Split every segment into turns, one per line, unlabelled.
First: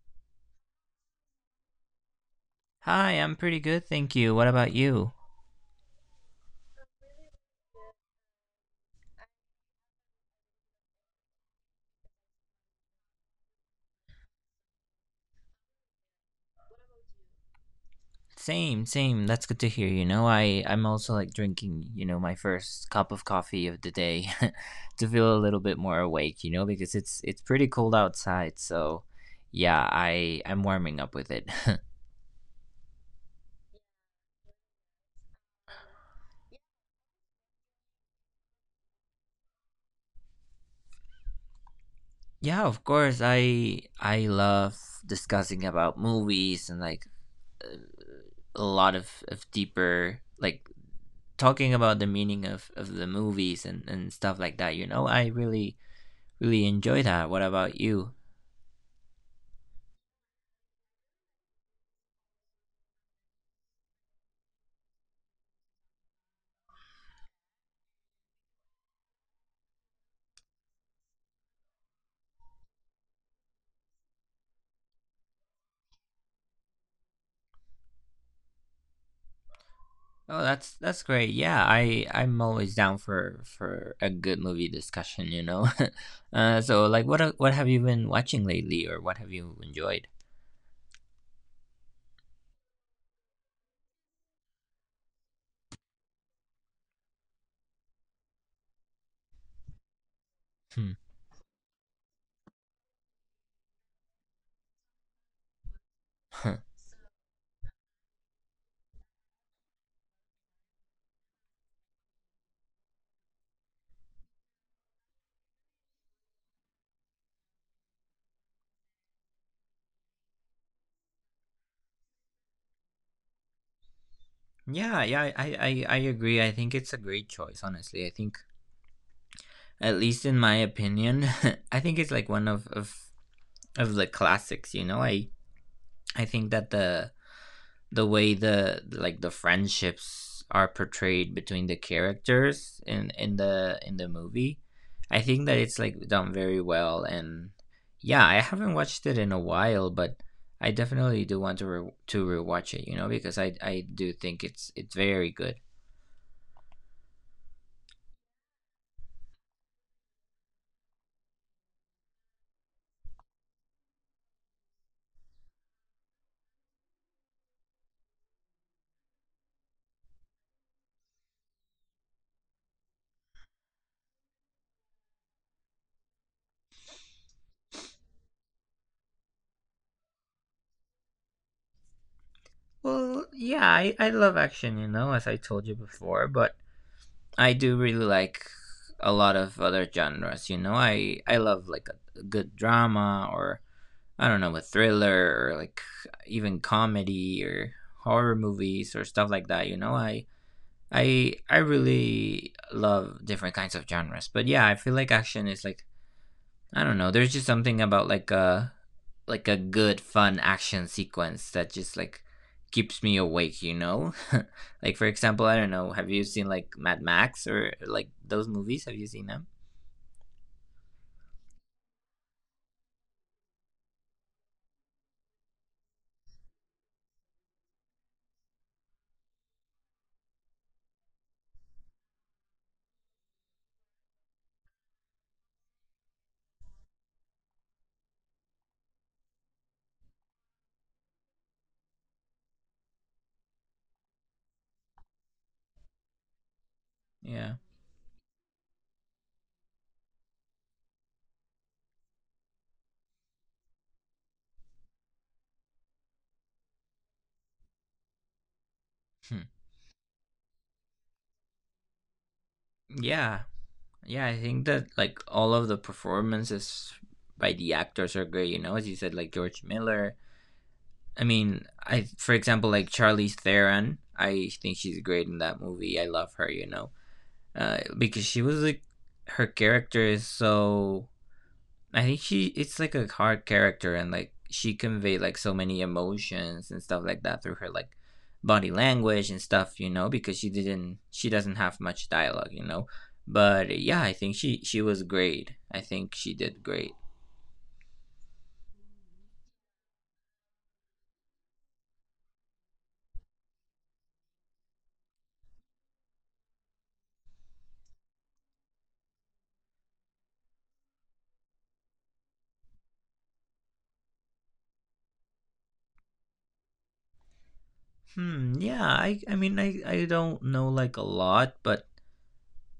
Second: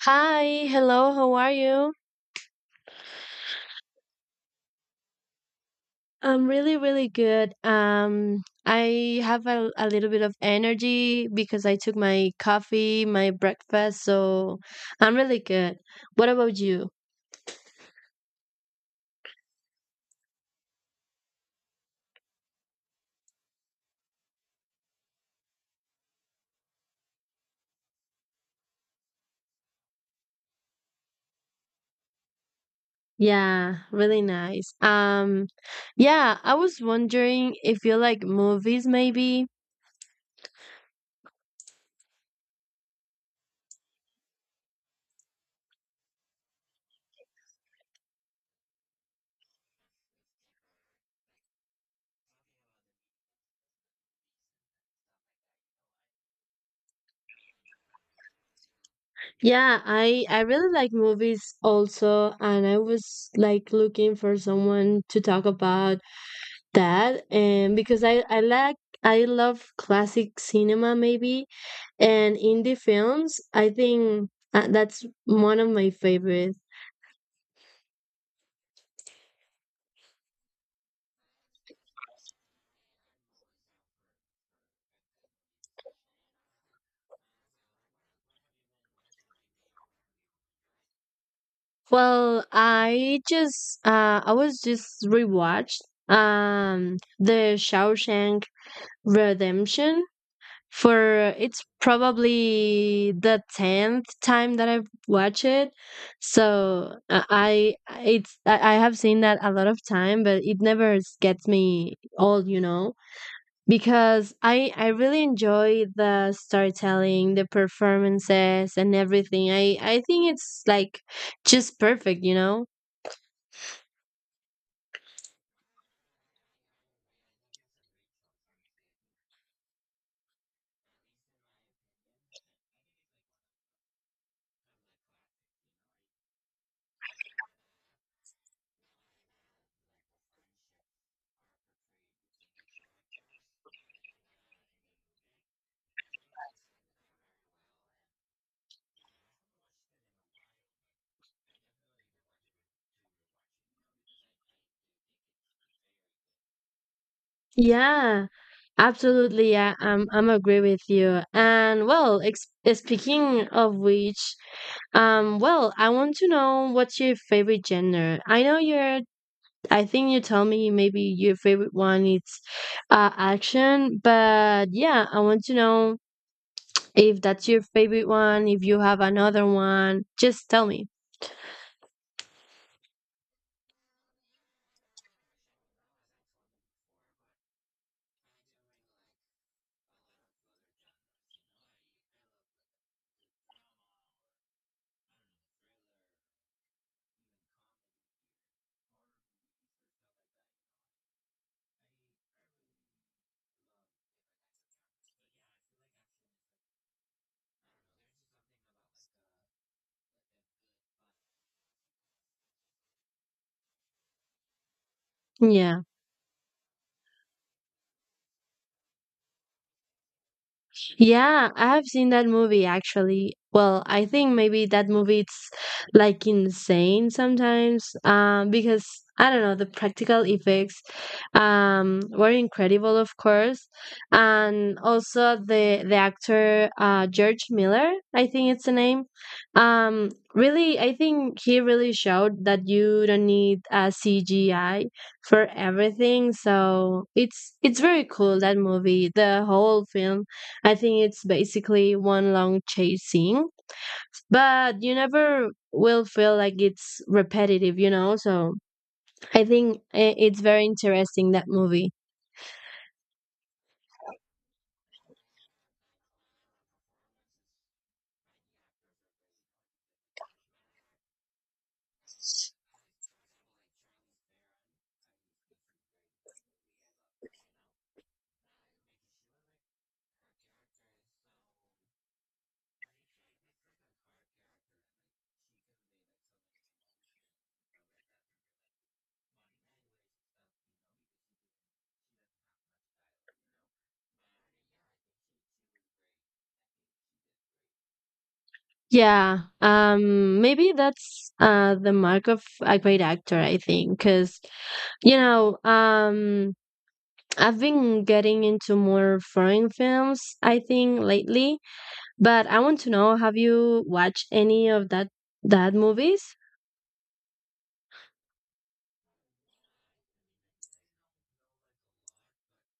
Hi, hello, how are you?
Hi, I'm pretty good, thank you. What about you?
I'm really, really good. I have a little bit of energy because I took my coffee, my breakfast, so I'm really good. What about you?
Same, same. That's good to hear. I'm also like drinking, my first cup of coffee of the day to feel a little bit more awake, because it's pretty cold outside. So, yeah, I'm warming up with it.
Yeah, really nice. Yeah, I was wondering if you like movies maybe.
Yeah, of course. I love discussing about movies and like a lot of deeper like talking about the meaning of the movies and stuff like that. I really really enjoy that. What about you?
Yeah, I really like movies also, and I was like looking for someone to talk about that and because I love classic cinema maybe and indie films I think that's one of my favorites.
Oh, that's great. Yeah, I'm always down for a good movie discussion. What have you been watching lately, or what have you enjoyed?
Well, I was just rewatched The Shawshank Redemption
Hmm.
for it's probably the 10th time that I've watched it. So I have seen that a lot of time, but it never gets me old, you know, because I really enjoy the storytelling, the performances and everything. I think it's like just perfect, you know.
Yeah, yeah, I agree. I think it's a great choice. Honestly, I think at least in my opinion, I think it's like one of the classics. I think that the way the friendships are portrayed between the characters in the movie. I think that it's like done very well. And yeah, I haven't watched it in a while, but I definitely do want to rewatch it, you know, because I do think it's very good.
Yeah, absolutely. Yeah, I'm agree with you. And well, ex speaking of which, well, I want to know what's your favorite genre. I know you're. I think you tell me maybe your favorite one is action, but yeah, I want to know if that's your favorite one. If you have another one, just tell me.
Well, yeah, I love action, you know, as I told you before. But I do really like a lot of other genres, you know. I love like a good drama or, I don't know, a thriller, or like even comedy or horror movies or stuff like that, you know? I really love different kinds of genres. But yeah, I feel like action is like, I don't know, there's just something about like a good fun action sequence that just like keeps me awake, you know? Like for example, I don't
Yeah.
know, have you seen like Mad Max or like those movies? Have you seen them?
Yeah, I have seen that movie actually. Well, I think maybe that movie it's like insane sometimes because I don't know, the practical effects were incredible of course. And also the actor George Miller, I think it's the name. Really I think he really showed that you don't need a CGI for everything. So
Yeah.
it's very cool that movie, the whole film I think it's basically one long chasing, but you never will feel like it's repetitive, you know? So
Hmm.
I think it's very interesting, that movie.
Yeah, yeah, I think that like all of the performances by the actors are great. You know, as you said, like George Miller. I mean, I, for example, like Charlize Theron. I think she's great in that movie. I love her. Because she was like her character is so, I think she, it's like a hard character, and like she conveyed like so many emotions and stuff like that through her like body language and stuff, you know, because she doesn't have much dialogue, you know. But yeah, I think she was great. I think she did great.
Yeah, maybe that's the mark of a great actor, I think, because, you know, I've been getting into more foreign films, I think, lately, but I want to know, have you watched any of that movies?
Hmm, yeah, I mean I don't know like a lot, but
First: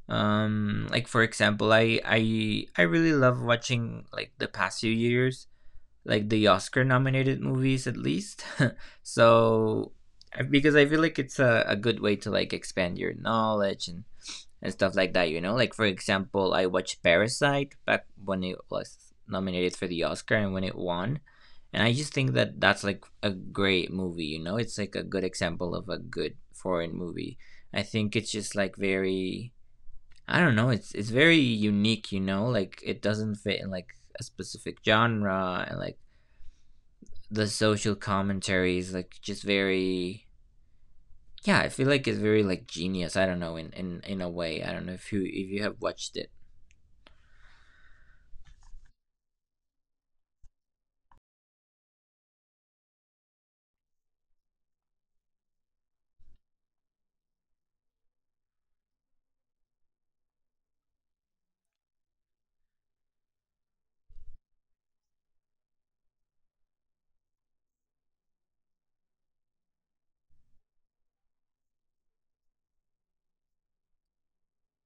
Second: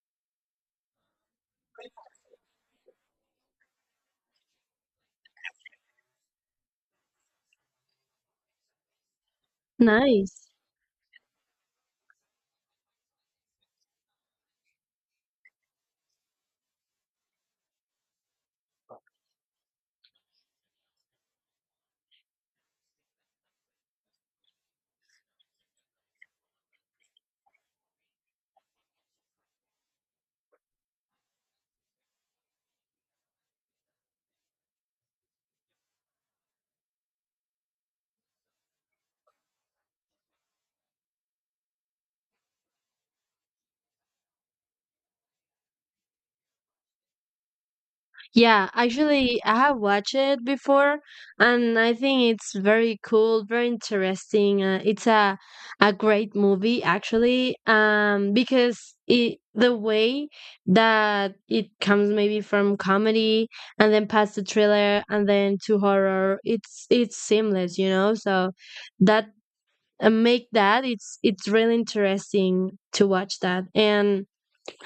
like for example, I really love watching like the past few years like the Oscar nominated movies at least. So
Nice.
because I feel like it's a good way to like expand your knowledge and stuff like that, you know? Like for example, I watched Parasite back when it was nominated for the Oscar and when it won. And I just think that that's like a great movie, you know? It's like a good example of a good foreign movie. I think it's just like very, I don't know, it's very unique, you know? Like it doesn't fit in like a specific genre, and like the social commentary is like just very, yeah, I feel like it's very like genius, I don't know, in a way. I don't know if you, if you have watched it.
Yeah, actually, I have watched it before, and I think it's very cool, very interesting. It's a great movie, actually, because it the way that it comes maybe from comedy and then past to thriller and then to horror, it's seamless, you know. So that make that it's really interesting to watch that and.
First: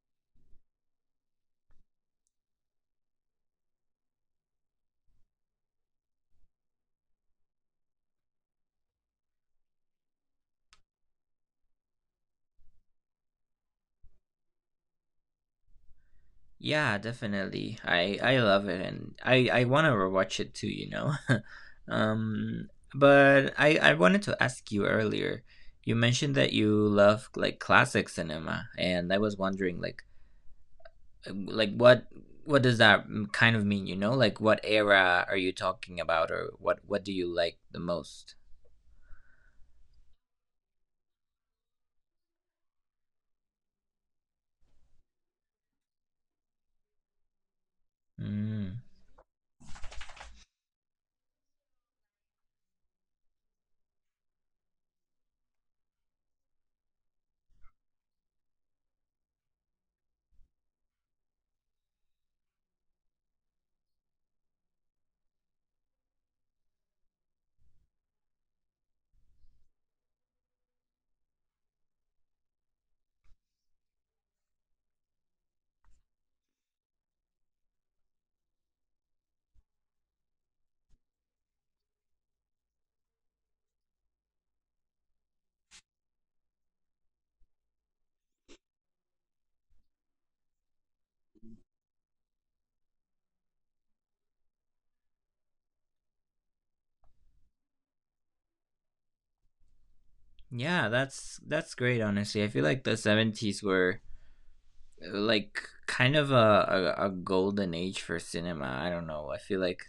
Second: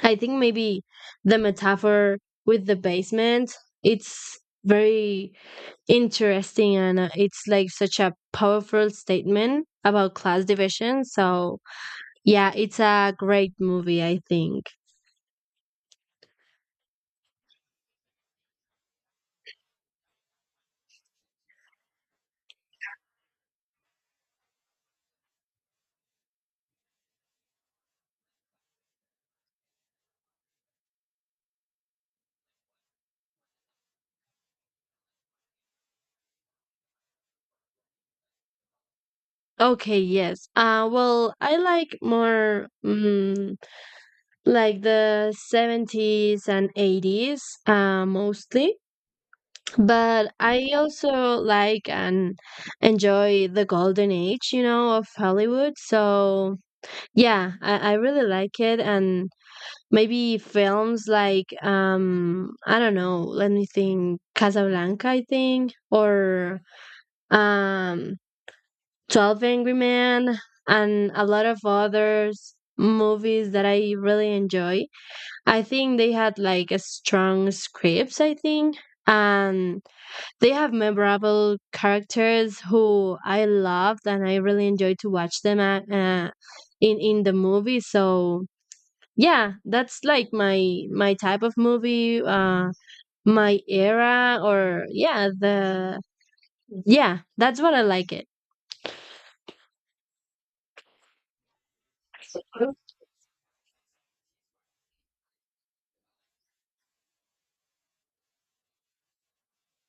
I think maybe the metaphor with the basement, it's very interesting and it's like such a powerful statement about class division. So, yeah, it's a great movie, I think.
Yeah, definitely, I love it, and I want to rewatch it too, you know. Um, but I wanted to ask you earlier, you mentioned that you love like classic cinema, and I was wondering like what does that kind of mean, you know? Like what era are you talking about, or what do you like the most?
Okay, yes. Well, I like more like the 70s and 80s mostly,
Mm.
but I also like and enjoy the golden age, you know, of Hollywood. So, yeah, I really like it. And maybe films like, I don't know, let me think, Casablanca, I think, or um, 12 Angry Men, and a lot of others movies that I really enjoy. I think they had like a strong scripts, I think. And they have memorable characters who I loved and I really enjoyed to watch them in the movie. So yeah, that's like my type of movie, my era, or yeah, that's what I like it.
Yeah, that's great. Honestly, I feel like the 70s were like kind of a golden age for cinema. I don't know, I feel like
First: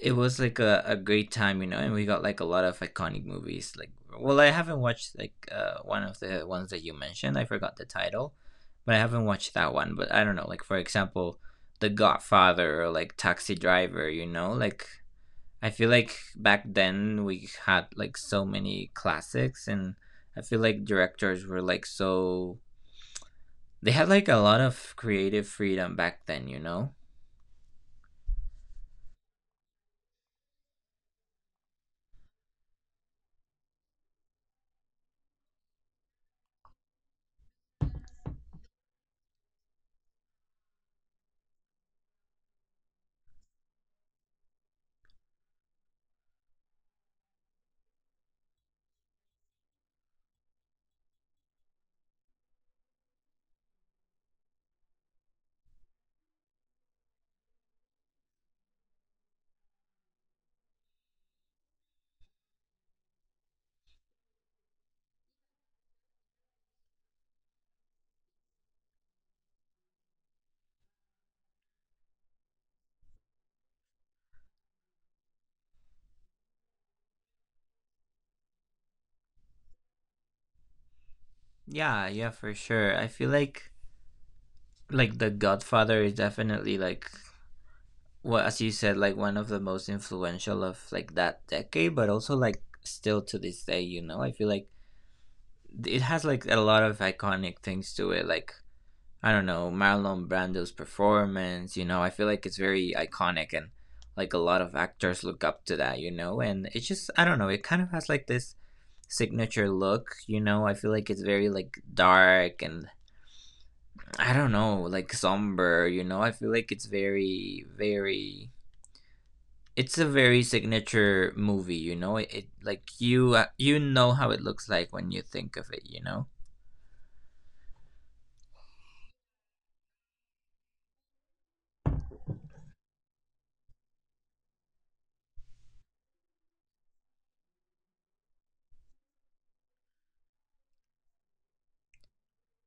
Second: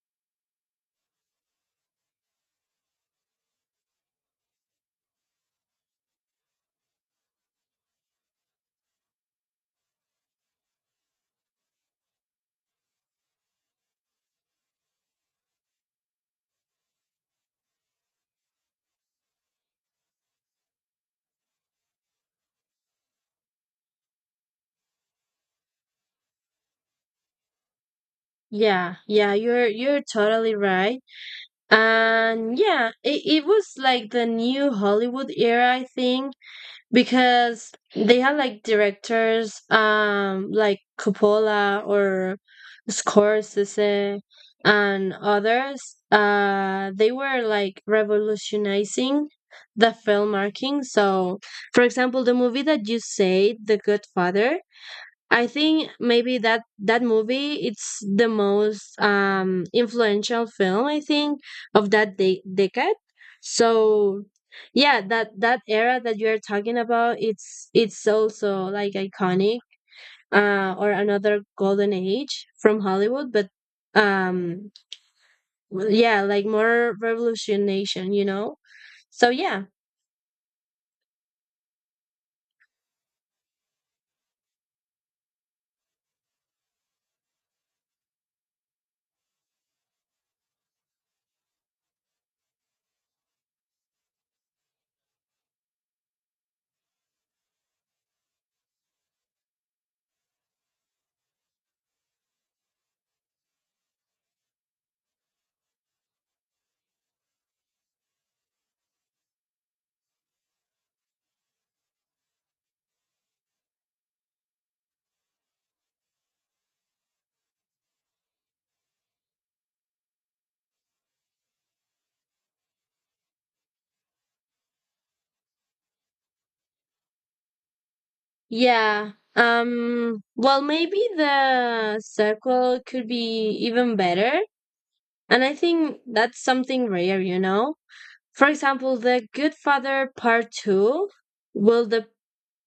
it was like a great time, you know, and we got like a lot of iconic movies. Like, well, I haven't watched like one of the ones that you mentioned. I forgot the title, but I haven't watched that one. But I don't know, like for example, The Godfather or like Taxi Driver. You know, like I feel like back then we had like so many classics, and I feel like directors were like so, they had like a lot of creative freedom back then, you know?
Yeah, yeah, you're totally right. And yeah, it was like the New Hollywood era, I think, because they have like directors, like Coppola or Scorsese, and others, they were like revolutionizing the film marking. So for example, the movie that you say, The Godfather, I think maybe that movie it's the most influential film, I think, of that decade. So yeah, that era that you're talking about it's also like iconic, or another golden age from Hollywood, but um well, yeah, like more revolutionation, you know. So yeah.
Yeah, yeah, for sure. I feel like The Godfather is definitely like, well, as you said, like one of the most influential of like that decade, but also like still to this day, you know? I feel like it has like a lot of iconic things to it, like, I don't know, Marlon Brando's performance, you know, I feel like it's very iconic, and like a lot of actors look up to that, you know. And it's just, I don't know, it kind of has like this signature look, you know, I feel like it's very like dark and, I don't know, like somber, you know, I feel like it's a very signature movie, you know, it like you, you know how it looks like when you think of it, you know?
Yeah. Well, maybe the sequel could be even better. And I think that's something rare, you know? For example, The Good Father Part 2 will the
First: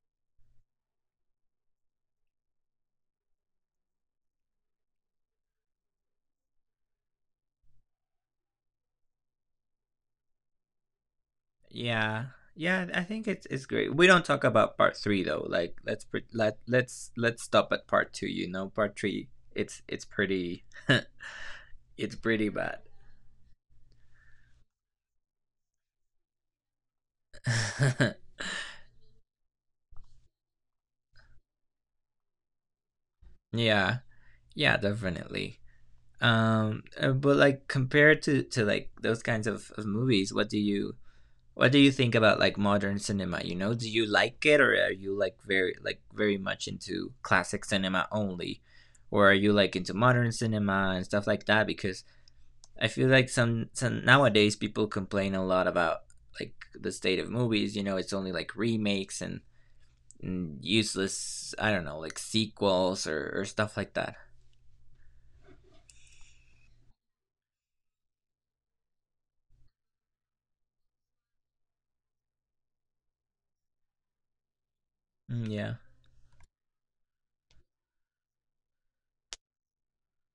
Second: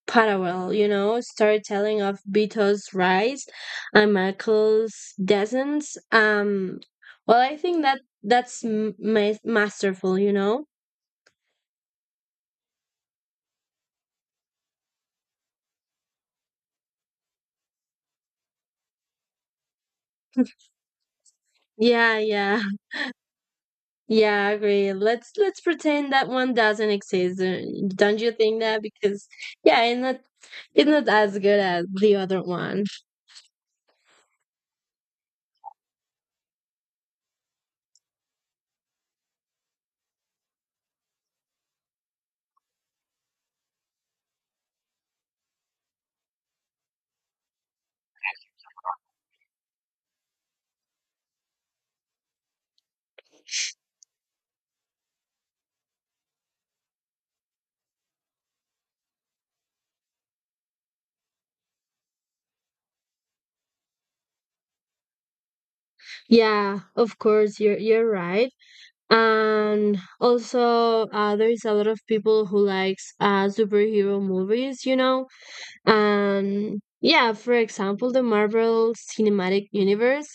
parallel, you know, storytelling of Beto's rise and Michael's descent. Um, well, I think that that's masterful, you know?
Yeah. Yeah, I think it's great. We don't talk about part 3 though. Like let's stop at part 2, you know. Part 3, it's pretty it's
Yeah,
pretty
yeah.
bad.
Yeah, I agree. Let's pretend that one doesn't exist. Don't you think that? Because yeah, it's not, as good as the other one.
Yeah. Yeah, definitely. But like compared to like those kinds of movies, what do you, what do you think about like modern cinema, you know? Do you like it, or are you like very much into classic cinema only? Or are you like into modern cinema and stuff like that? Because I feel like some nowadays people complain a lot about like the state of movies. You know, it's only like remakes and useless, I don't know, like sequels or stuff like that.
Yeah, of course, you're right. And also there is a lot of people who likes superhero movies, you know.
Mm, yeah,
And yeah, for example, the Marvel Cinematic Universe,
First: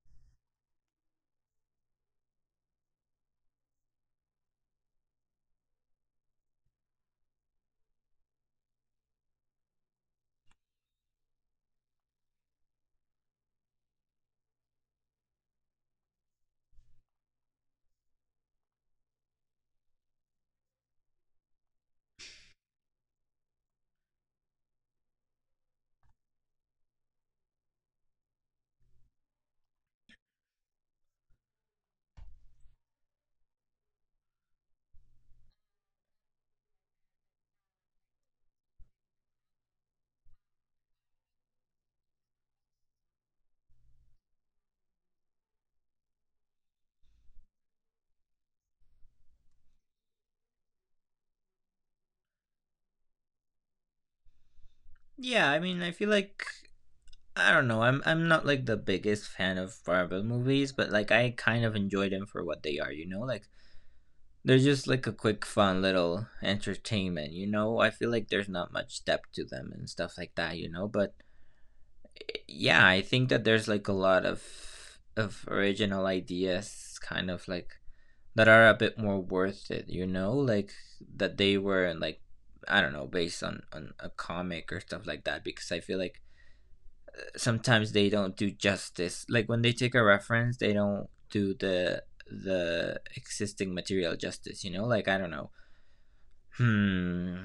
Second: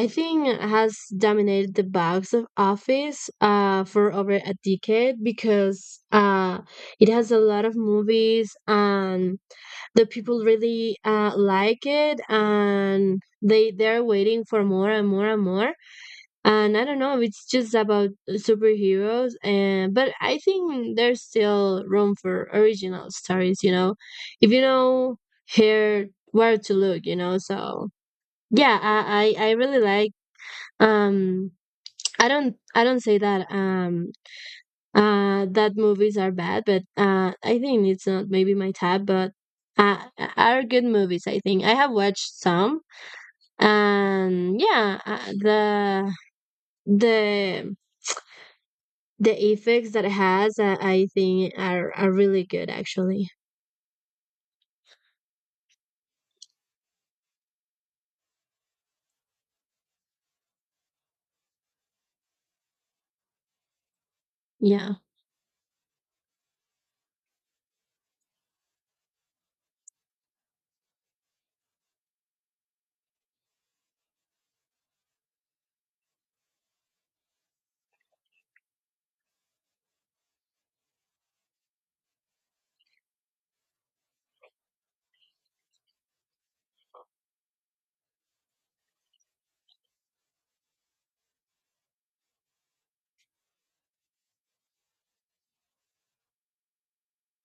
I think, has dominated the box of office for over a decade, because it has a lot of movies, and the people really like it, and they're waiting for more and more and more. And I don't know if it's just about superheroes, and but I think there's still room for original stories. You know, if you know here where to look, you know. So yeah, I really like. Um, I don't say that movies are bad, but I think it's not maybe my tab, but uh are good movies. I think I have watched some, and yeah, the the effects that it has, I think, are really good, actually.
yeah. I mean, I feel like, I don't know, I'm not like the biggest fan of Marvel movies, but like I kind of enjoy them for what they are. You know, like they're just
Yeah.
like a quick, fun little entertainment. You know, I feel like there's not much depth to them and stuff like that, you know. But yeah, I think that there's like a lot of original ideas kind of like that are a bit more worth it, you know, like that they were like, I don't know, based on a comic or stuff like that, because I feel like sometimes they don't do justice, like when they take a reference, they don't do the existing material justice, you know, like I don't know. Hmm.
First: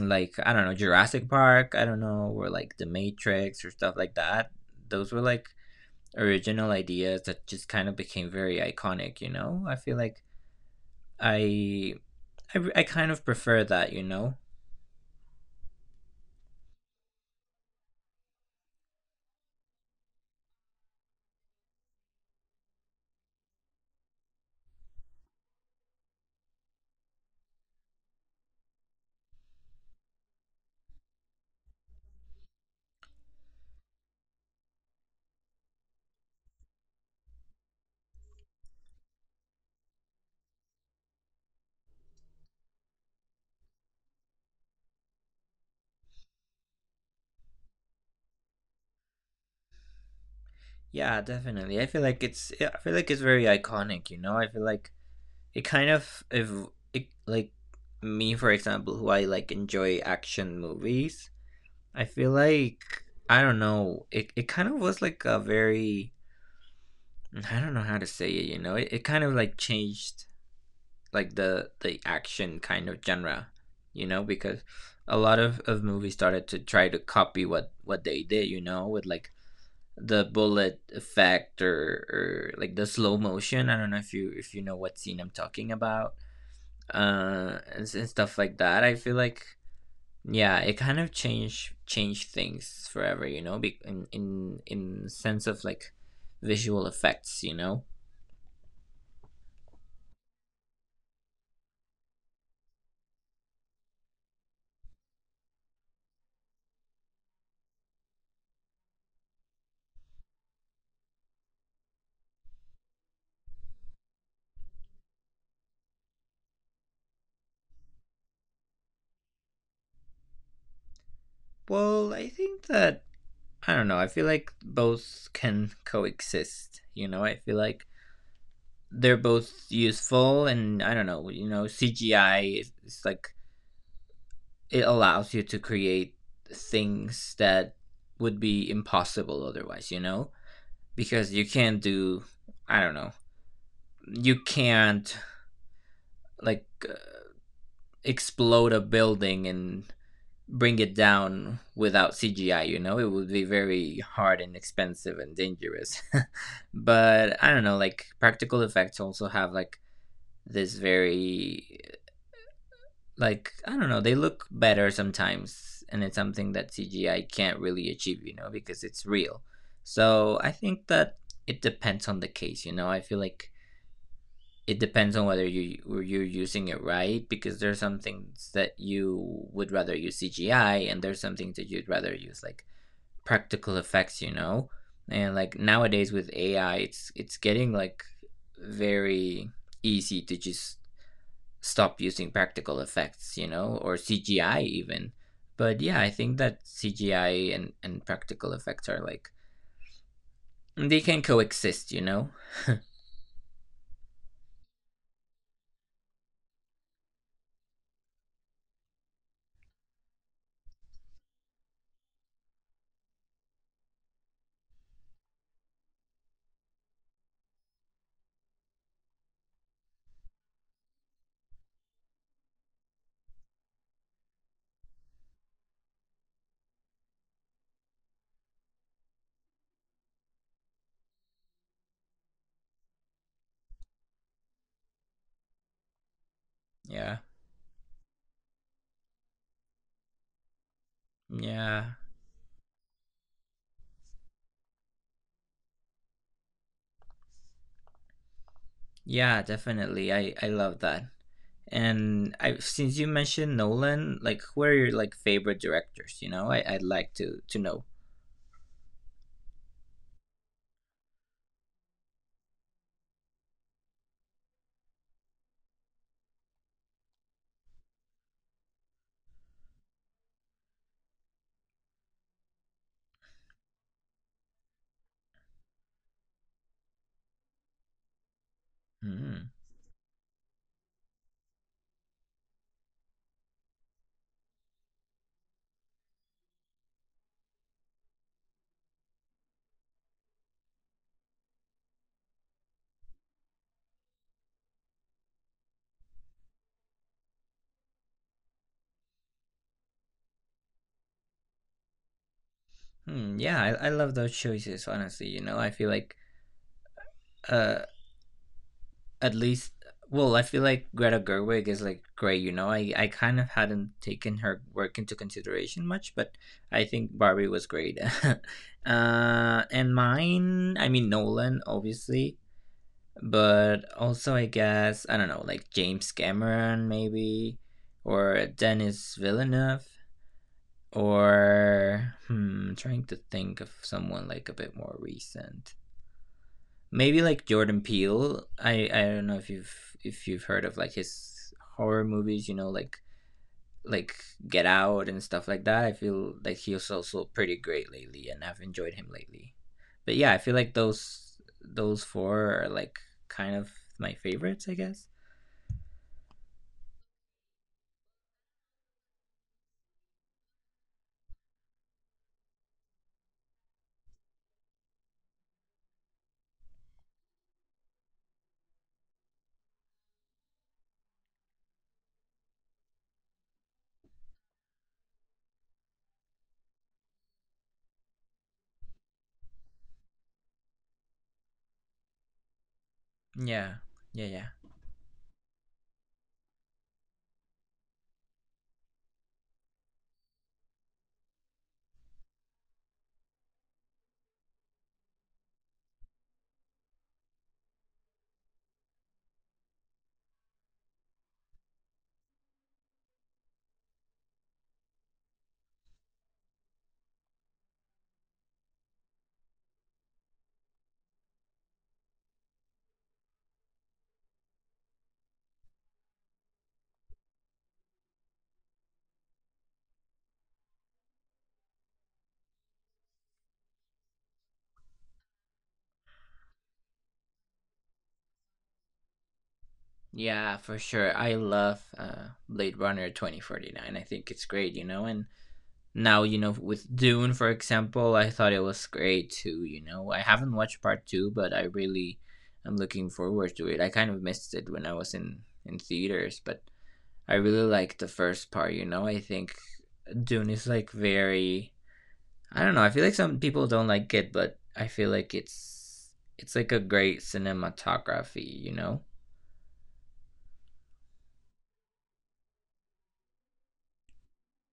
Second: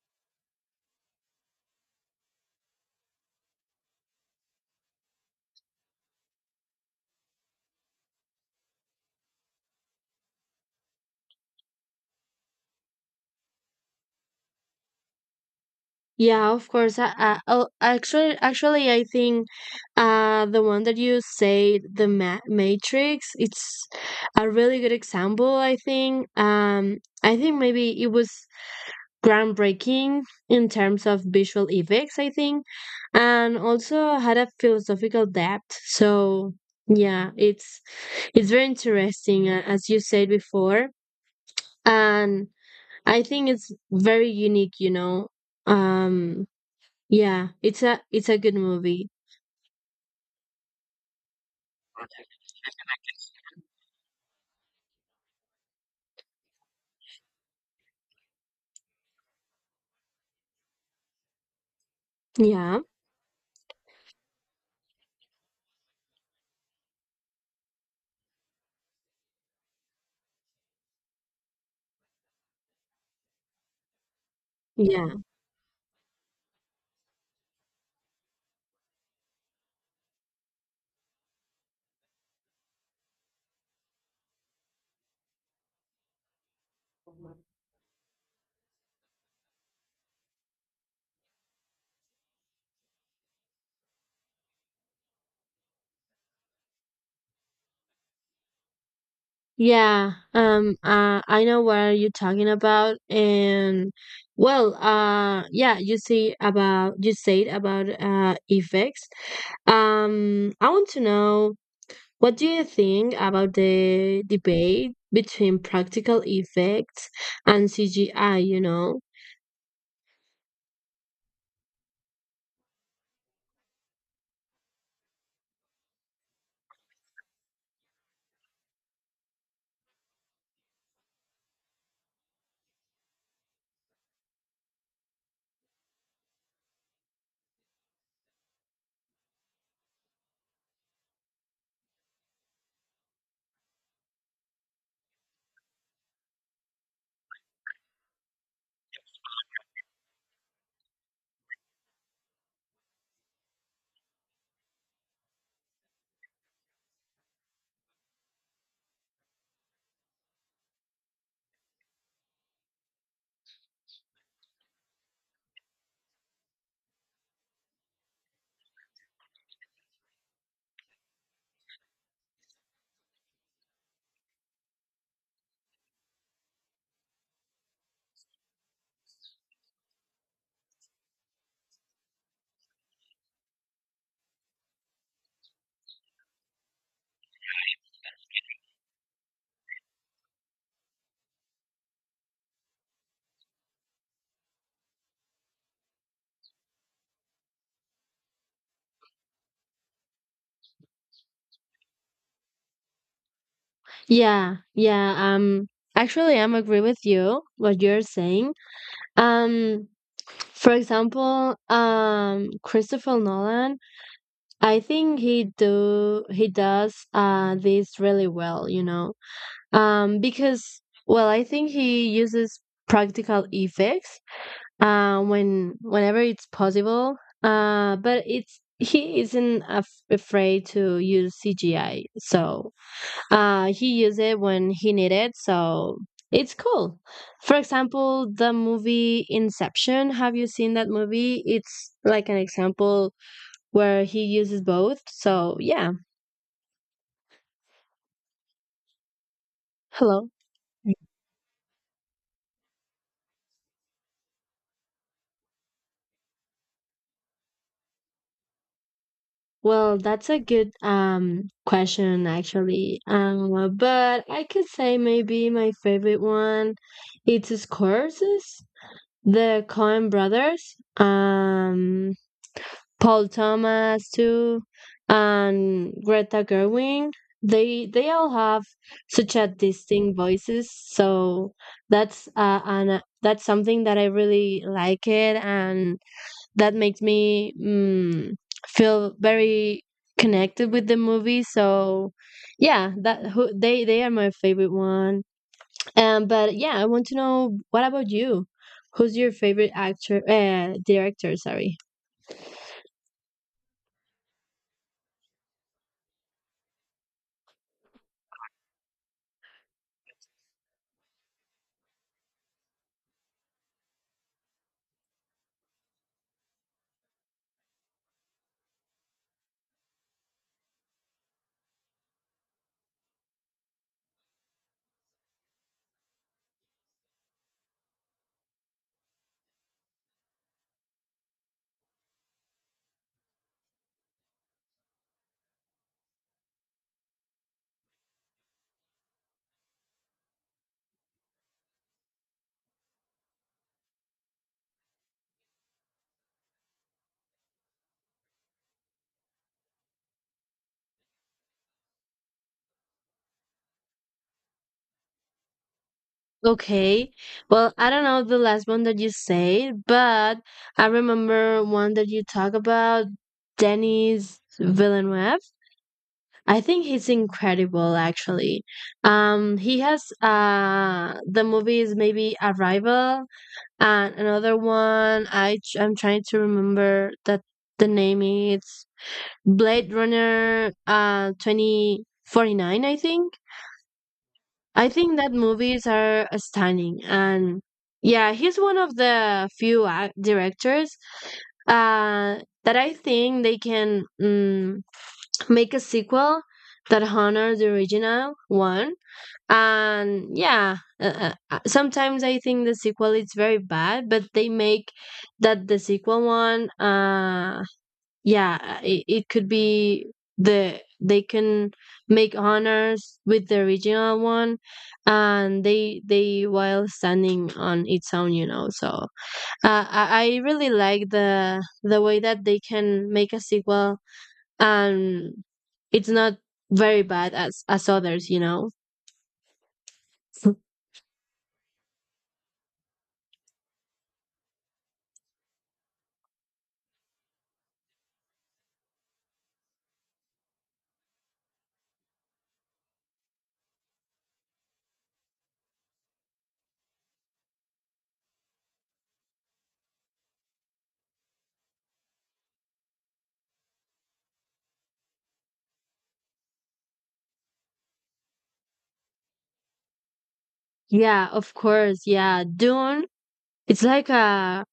Like I don't know, Jurassic Park, I don't know, or like The Matrix or stuff like that. Those were like original ideas that just kind of became very iconic, you know? I feel like I I kind of prefer that, you know?
Yeah, of course. Oh, actually, I think the one that you say, the Matrix, it's a really good example, I think. I think maybe it was groundbreaking in terms of visual effects, I think, and also had a philosophical depth. So yeah, it's very interesting, as you said before, and I think it's very unique, you know. um yeah, it's a good movie.
Yeah, definitely. I feel like it's, yeah, I feel like it's very iconic, you know? I feel like it kind of if it, like me for example who I like enjoy action movies, I feel
Yeah,
like, I don't know, it kind of was like a very, I don't know how to say it, you know? It kind of like changed like the action kind of genre, you know, because
yeah,
a lot of movies started to try to copy what they did, you know, with like the bullet effect, or like the slow motion. I don't know if you, if you know what scene I'm talking about, and stuff like that. I feel like, yeah, it kind of changed things forever, you know, be, in sense of like visual effects, you know.
yeah, I know what are you talking about. And well, yeah, you said about effects. I want to know, what do you think about the debate between practical effects and CGI, you know?
Well, I think that, I don't know, I feel like both can coexist. You know, I feel like they're both useful, and I don't know. You know, CGI is like it allows you to create things that would be impossible otherwise. You know, because you can't do, I don't know, you can't like explode a building and bring it down without CGI, you know? It would be very hard and expensive and dangerous. But I don't know, like practical effects also have like this very, like, I don't know, they look better sometimes and it's something that CGI can't really achieve, you know, because it's real. So I think that it depends on the case, you know. I feel like it depends on whether you're using it right, because there's some things that you would rather use CGI and there's some things that you'd rather use like practical effects, you know? And like nowadays with AI, it's getting like very easy to just stop using practical effects, you know, or CGI even. But yeah, I think that CGI and practical effects are like they can coexist, you know?
Yeah, yeah. Actually, I'm agree with you what you're saying. Um, for example, Christopher Nolan. I think he does this really well. You know, because well, I think he uses practical effects whenever it's possible. But it's he isn't afraid to use CGI. So he used it when he needed. So it's cool.
Yeah.
For example, the movie Inception. Have you seen that movie? It's
Yeah.
like an example where he uses both. So yeah.
Yeah, definitely.
Hello.
I love that. And I, since you mentioned Nolan, like who are your like favorite directors, you know? I'd like to know.
Well, that's a good question actually. But I could say maybe my favorite one it's Scorsese, the Coen brothers. Paul Thomas too, and Greta Gerwig. They all have such a
Hmm.
distinct voices, so that's something that I really like it, and that makes me feel very connected with the movie. So yeah, they are my favorite one. But yeah, I want to know, what about you? Who's your favorite actor? Director, sorry.
Hmm, yeah, I love those choices. Honestly, you know, I feel like uh, at least, well, I feel like Greta Gerwig is like great. You know, I kind of hadn't taken her work into consideration much, but I think Barbie was great. And mine, I mean, Nolan, obviously, but also, I guess, I don't know, like James Cameron maybe, or Denis Villeneuve. Or trying to think of someone like a bit more recent. Maybe like Jordan Peele. I don't know if you've heard of like his horror movies. You know, like like Get Out and stuff like that. I feel like he was also pretty great lately, and I've enjoyed him lately. But yeah, I feel like those four are like kind of my favorites. I guess.
Okay. Well, I don't know the last one that you said, but I remember one that you talk about, Denis Villeneuve. I think he's incredible actually. He has the movies maybe Arrival, and another one I'm trying to remember that, the name is Blade Runner 2049, I think.
Yeah. Yeah. Yeah.
I think that movies are stunning, and yeah, he's one of the few ac directors that I think they can make a sequel that honors the original one. And yeah, sometimes I think the sequel is very bad, but they make that the sequel one yeah it could be, they can make honors with the original one, and they while standing on its own, you know. So I really like the way that they can make a sequel, and it's not very bad as others, you know.
Yeah, for sure. I love Blade Runner 2049. I think it's great, you know, and now, you know, with Dune, for example, I thought it was great too. You know, I haven't watched part two, but I really am looking forward to it. I kind of missed it when I was in theaters, but I really like the first part. You know, I think Dune is like very, I don't know. I feel like some people don't like it, but I feel like it's like a great cinematography, you know.
Yeah, of course. Yeah, Dune. It's like a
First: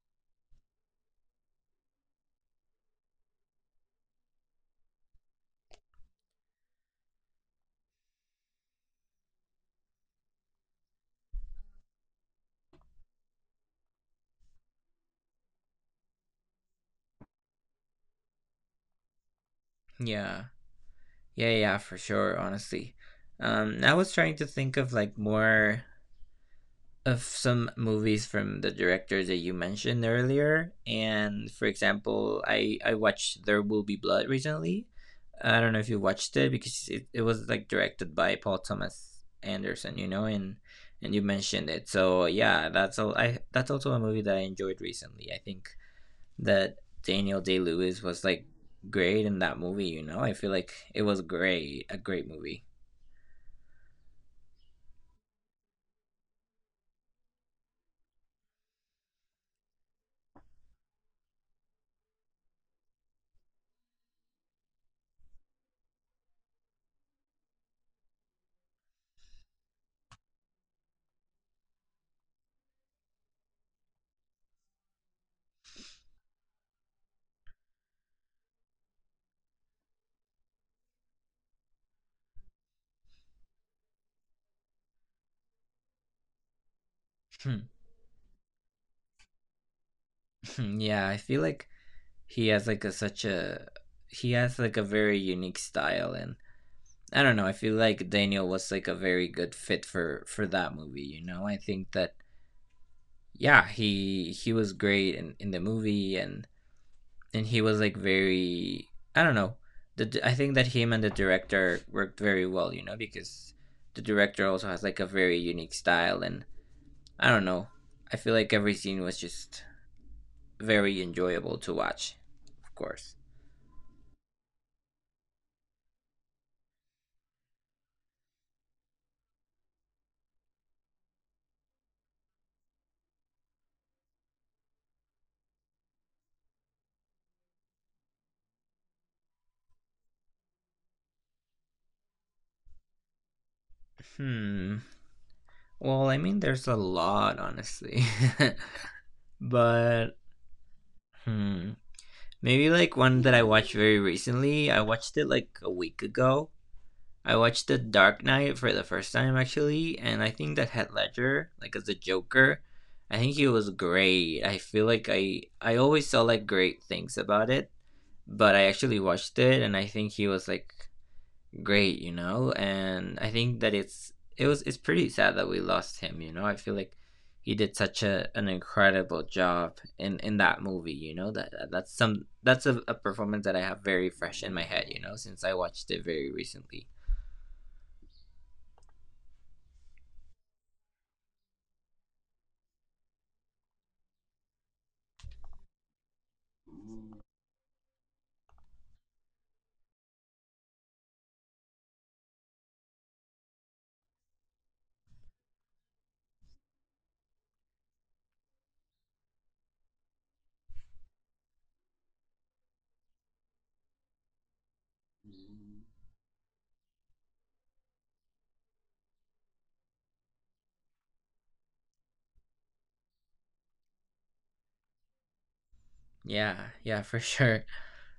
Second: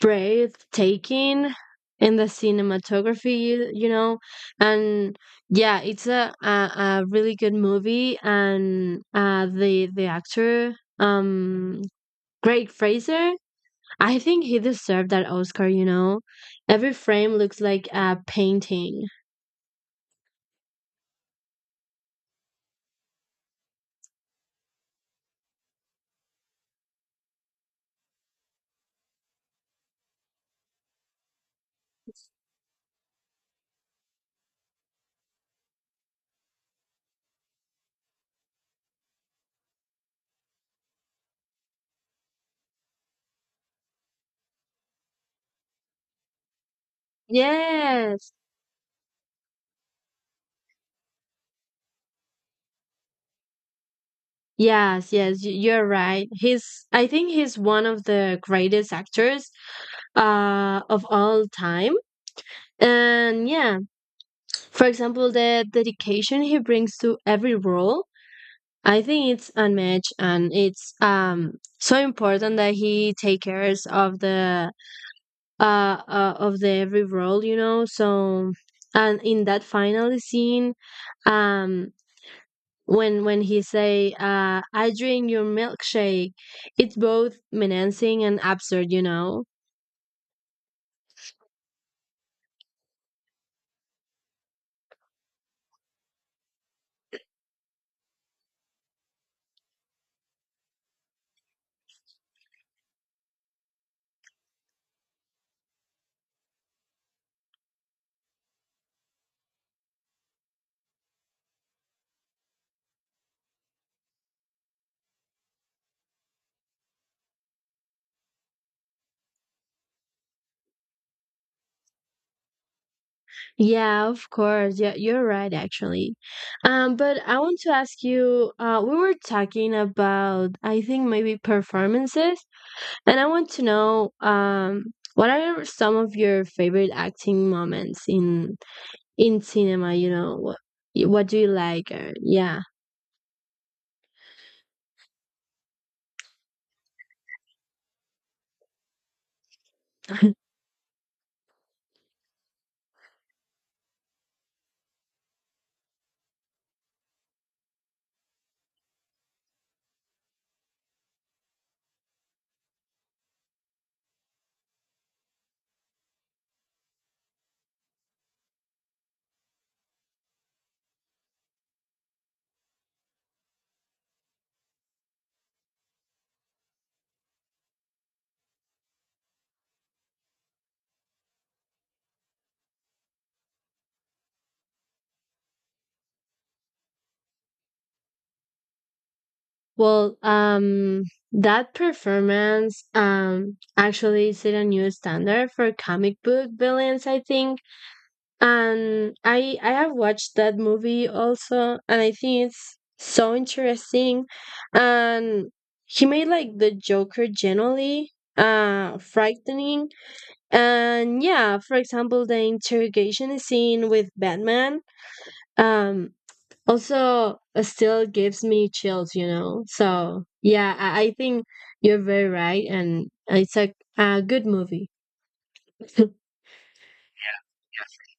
breathtaking in the cinematography, you know, and yeah, it's a really good movie, and the actor, Greg Fraser, I think he deserved that Oscar. You know, every frame looks like a painting.
Yeah, yeah, yeah, for sure, honestly. I was trying to think of like more of some movies from the director that you mentioned earlier. And for example, I watched There Will Be Blood recently. I don't know if you watched it, because it was like directed by Paul Thomas Anderson, you know, and you mentioned it. So yeah, that's all. I that's also a movie that I enjoyed recently. I think that Daniel Day Lewis was
Yes.
like great in that movie. You know, I feel like it was great, a great movie.
Yes, yes, you're right. He's, I think he's one of the greatest actors of all time. And yeah, for example, the dedication he brings to every role, I think it's unmatched, and it's so important that he take cares of the every role, you know. So, and in that final scene, um, when he say, "I drink your milkshake," it's both menacing and absurd, you know.
Hmm. Yeah, I feel like he has like a such a he has like a very unique style, and I don't know. I feel like Daniel was like a very good fit for that movie. You know, I think that, yeah, he was great in the movie, and he was like very, I don't know. I think that him and the director worked very well, you know, because the director also has like a very unique style, and I don't know. I feel like every scene was just very enjoyable to watch, of course.
Yeah, of course. Yeah, you're right, actually. But I want to ask you, we were talking about, I think maybe performances, and I want to know, what are some of your favorite acting moments in cinema? You know, what do you like? Or, yeah.
Hmm. Well, I mean, there's a lot, honestly. but, hmm. Maybe like one that I watched very recently. I watched it like a week ago. I watched The Dark Knight for the first time, actually, and I think that Heath Ledger, like as the Joker, I think he was great. I feel like I always saw like great things about it, but I actually watched it and I think he was like great, you know. And I think that it's it was it's pretty sad that we lost him, you know. I feel like he did such a an incredible job in that movie, you know. That's a performance that I have very fresh in my head, you know, since I watched it very recently.
Well, that performance actually set a new standard for comic book villains, I think. And I have watched that movie also, and I think it's so interesting. And he made like the Joker generally frightening. And yeah, for example, the interrogation scene with Batman,
Mm.
um also, still gives me chills, you know. So yeah, I think you're very right, and it's a good movie.
Yeah, yeah, for sure.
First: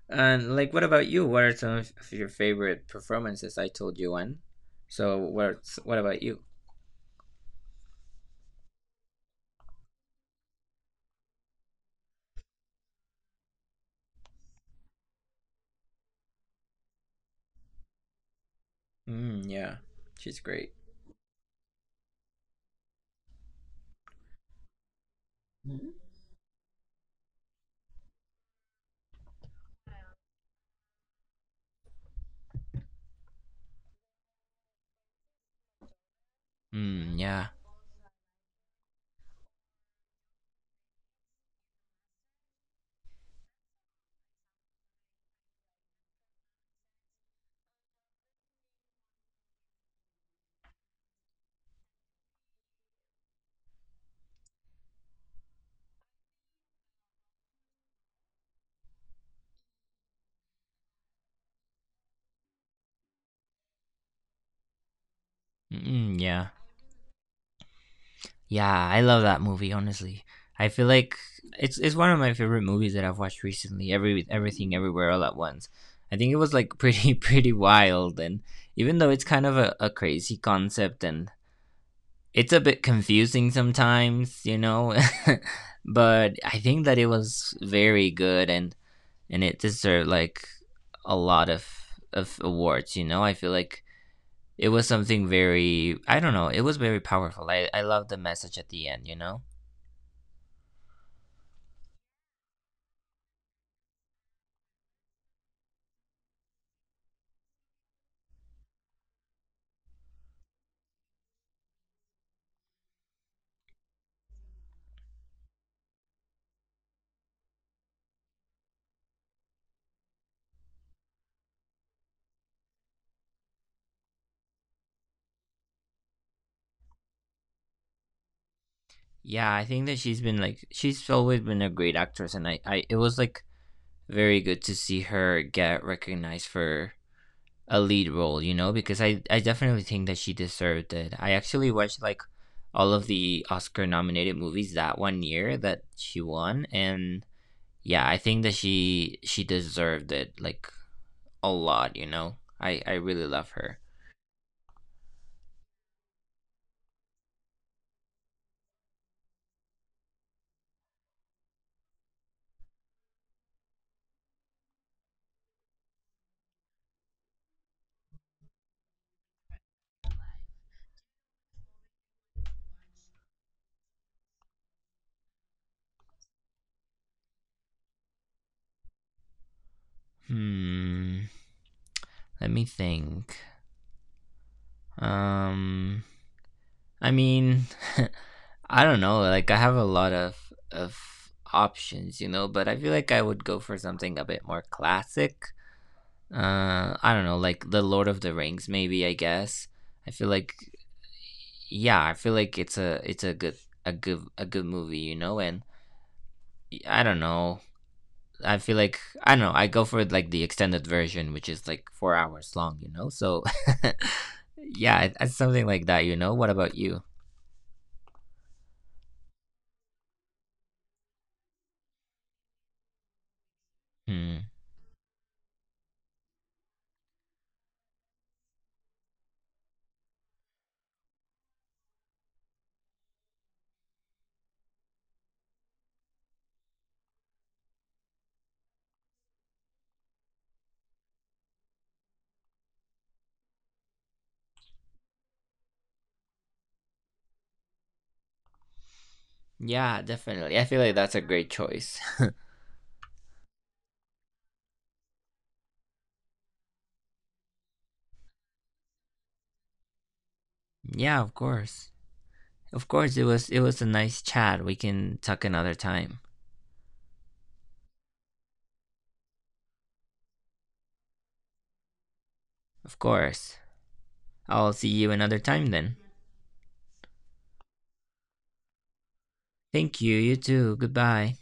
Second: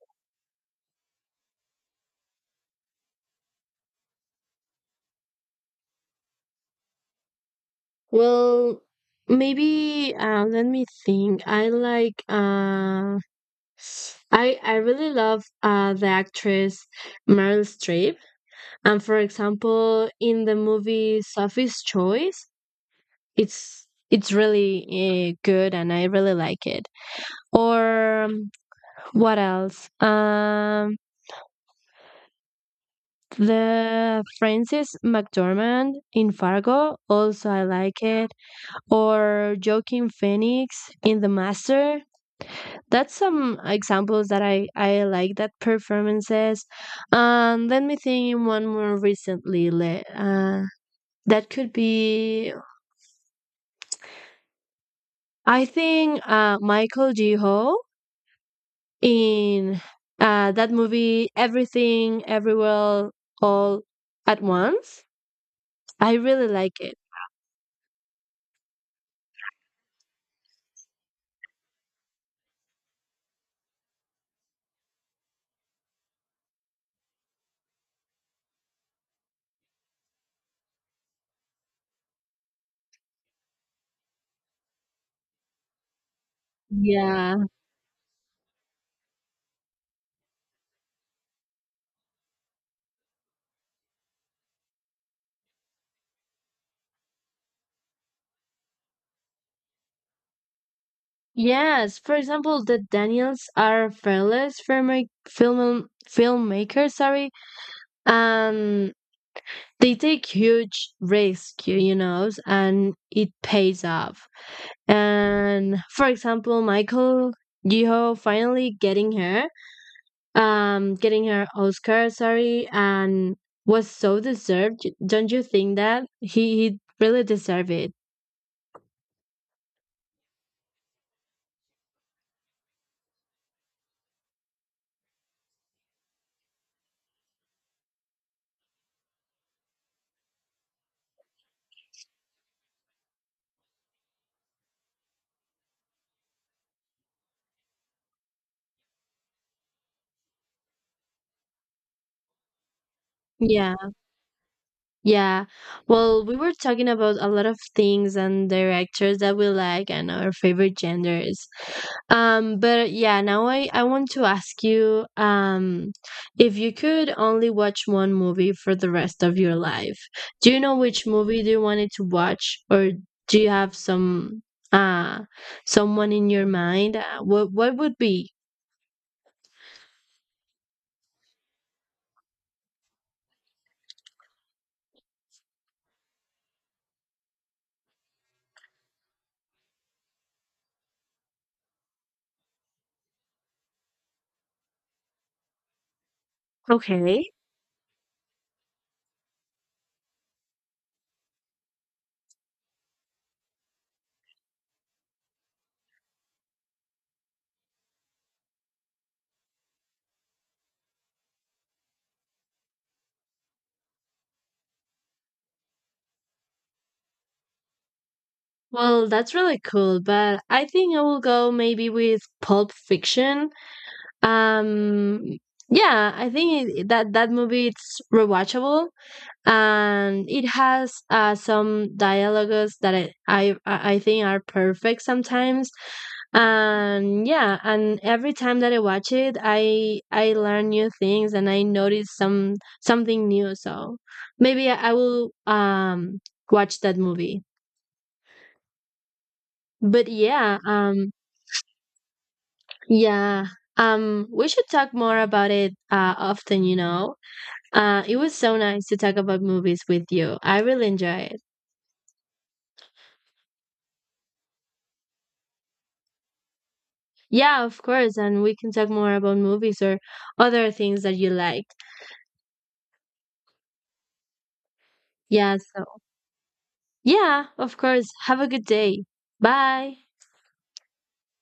And like, what about you? What are some of your favorite performances? I told you one. So what? What about you?
Well, maybe let me think. I like I really love the actress Meryl Streep, and for
Mm, yeah,
example,
she's
in the
great.
movie Sophie's Choice, it's really good,
Mhm.
and I really like it. Or what else? The Frances McDormand in Fargo,
Mm, yeah.
also I like it. Or Joaquin Phoenix in The Master. That's some examples that I like that performances. Let me think in one more recently. That could be I think Michael G. Ho in that movie Everything Everywhere All at Once. I
Mm,
really
yeah.
like it.
Yeah, I love that movie, honestly. I feel like it's one of my favorite movies that I've watched recently. Everything everywhere all at once. I think it was like pretty pretty wild, and even though it's kind of a crazy concept and it's a bit confusing sometimes, you know, but I think that it
Yeah.
was very good, and it deserved like a lot of awards, you know. I feel like it was something very, I don't know, it was very powerful. I love the message at the end, you know.
Yes. For example, the Daniels are fearless filmmakers. Sorry, and they take huge risk, you know, and it pays off. And for example, Michael Yeoh finally getting her Oscar, sorry, and was so deserved. Don't you think that he really deserved it?
Yeah, I think that she's always been a great actress, and I it was like very good to see her get recognized for a lead role, you know, because I definitely think that she deserved it. I actually watched like all of the Oscar nominated movies that one year that she won, and yeah, I think that she deserved it like a lot, you know. I really love
Yeah.
her.
Yeah. Well, we were talking about a lot of things and directors that we like and our favorite genders. But yeah, now I want to ask you, if you could only watch one movie for the rest of your life, do you know which movie do you wanted to watch, or do you have some uh someone in your mind? What would be?
Hmm. Let me think. Um I mean, I don't know, like I have a lot of options, you know, but I feel like I would go for something a bit more classic. I don't
Okay.
know, like the Lord of the Rings, maybe, I guess. I feel like yeah i feel like it's a good, a good, a good movie, you know. And I don't know, I feel like, I don't know, I go for like the extended version, which is like 4 hours long, you know. So yeah, it's something like that, you know. What about you?
Well, that's really cool, but I think I will go maybe with Pulp Fiction.
Hmm.
Um, yeah, I think it, that that movie it's rewatchable, and it has some dialogues that I think are perfect sometimes. And yeah, and every time that I watch it, I learn new things, and I notice something new. So maybe I will watch that movie.
Yeah,
But
definitely.
yeah,
I feel like that's a great choice.
yeah, we should talk more about it often, you know. It was so nice to talk about movies with you. I really
Yeah,
enjoy
of
it.
course. Of course, it was a nice chat. We can talk another time.
Yeah, of course, and we can talk more about movies or other things that you like.
Of course. I'll see you another
Yeah,
time then.
so yeah, of course. Have a good day. Bye.
Thank you, you too. Goodbye.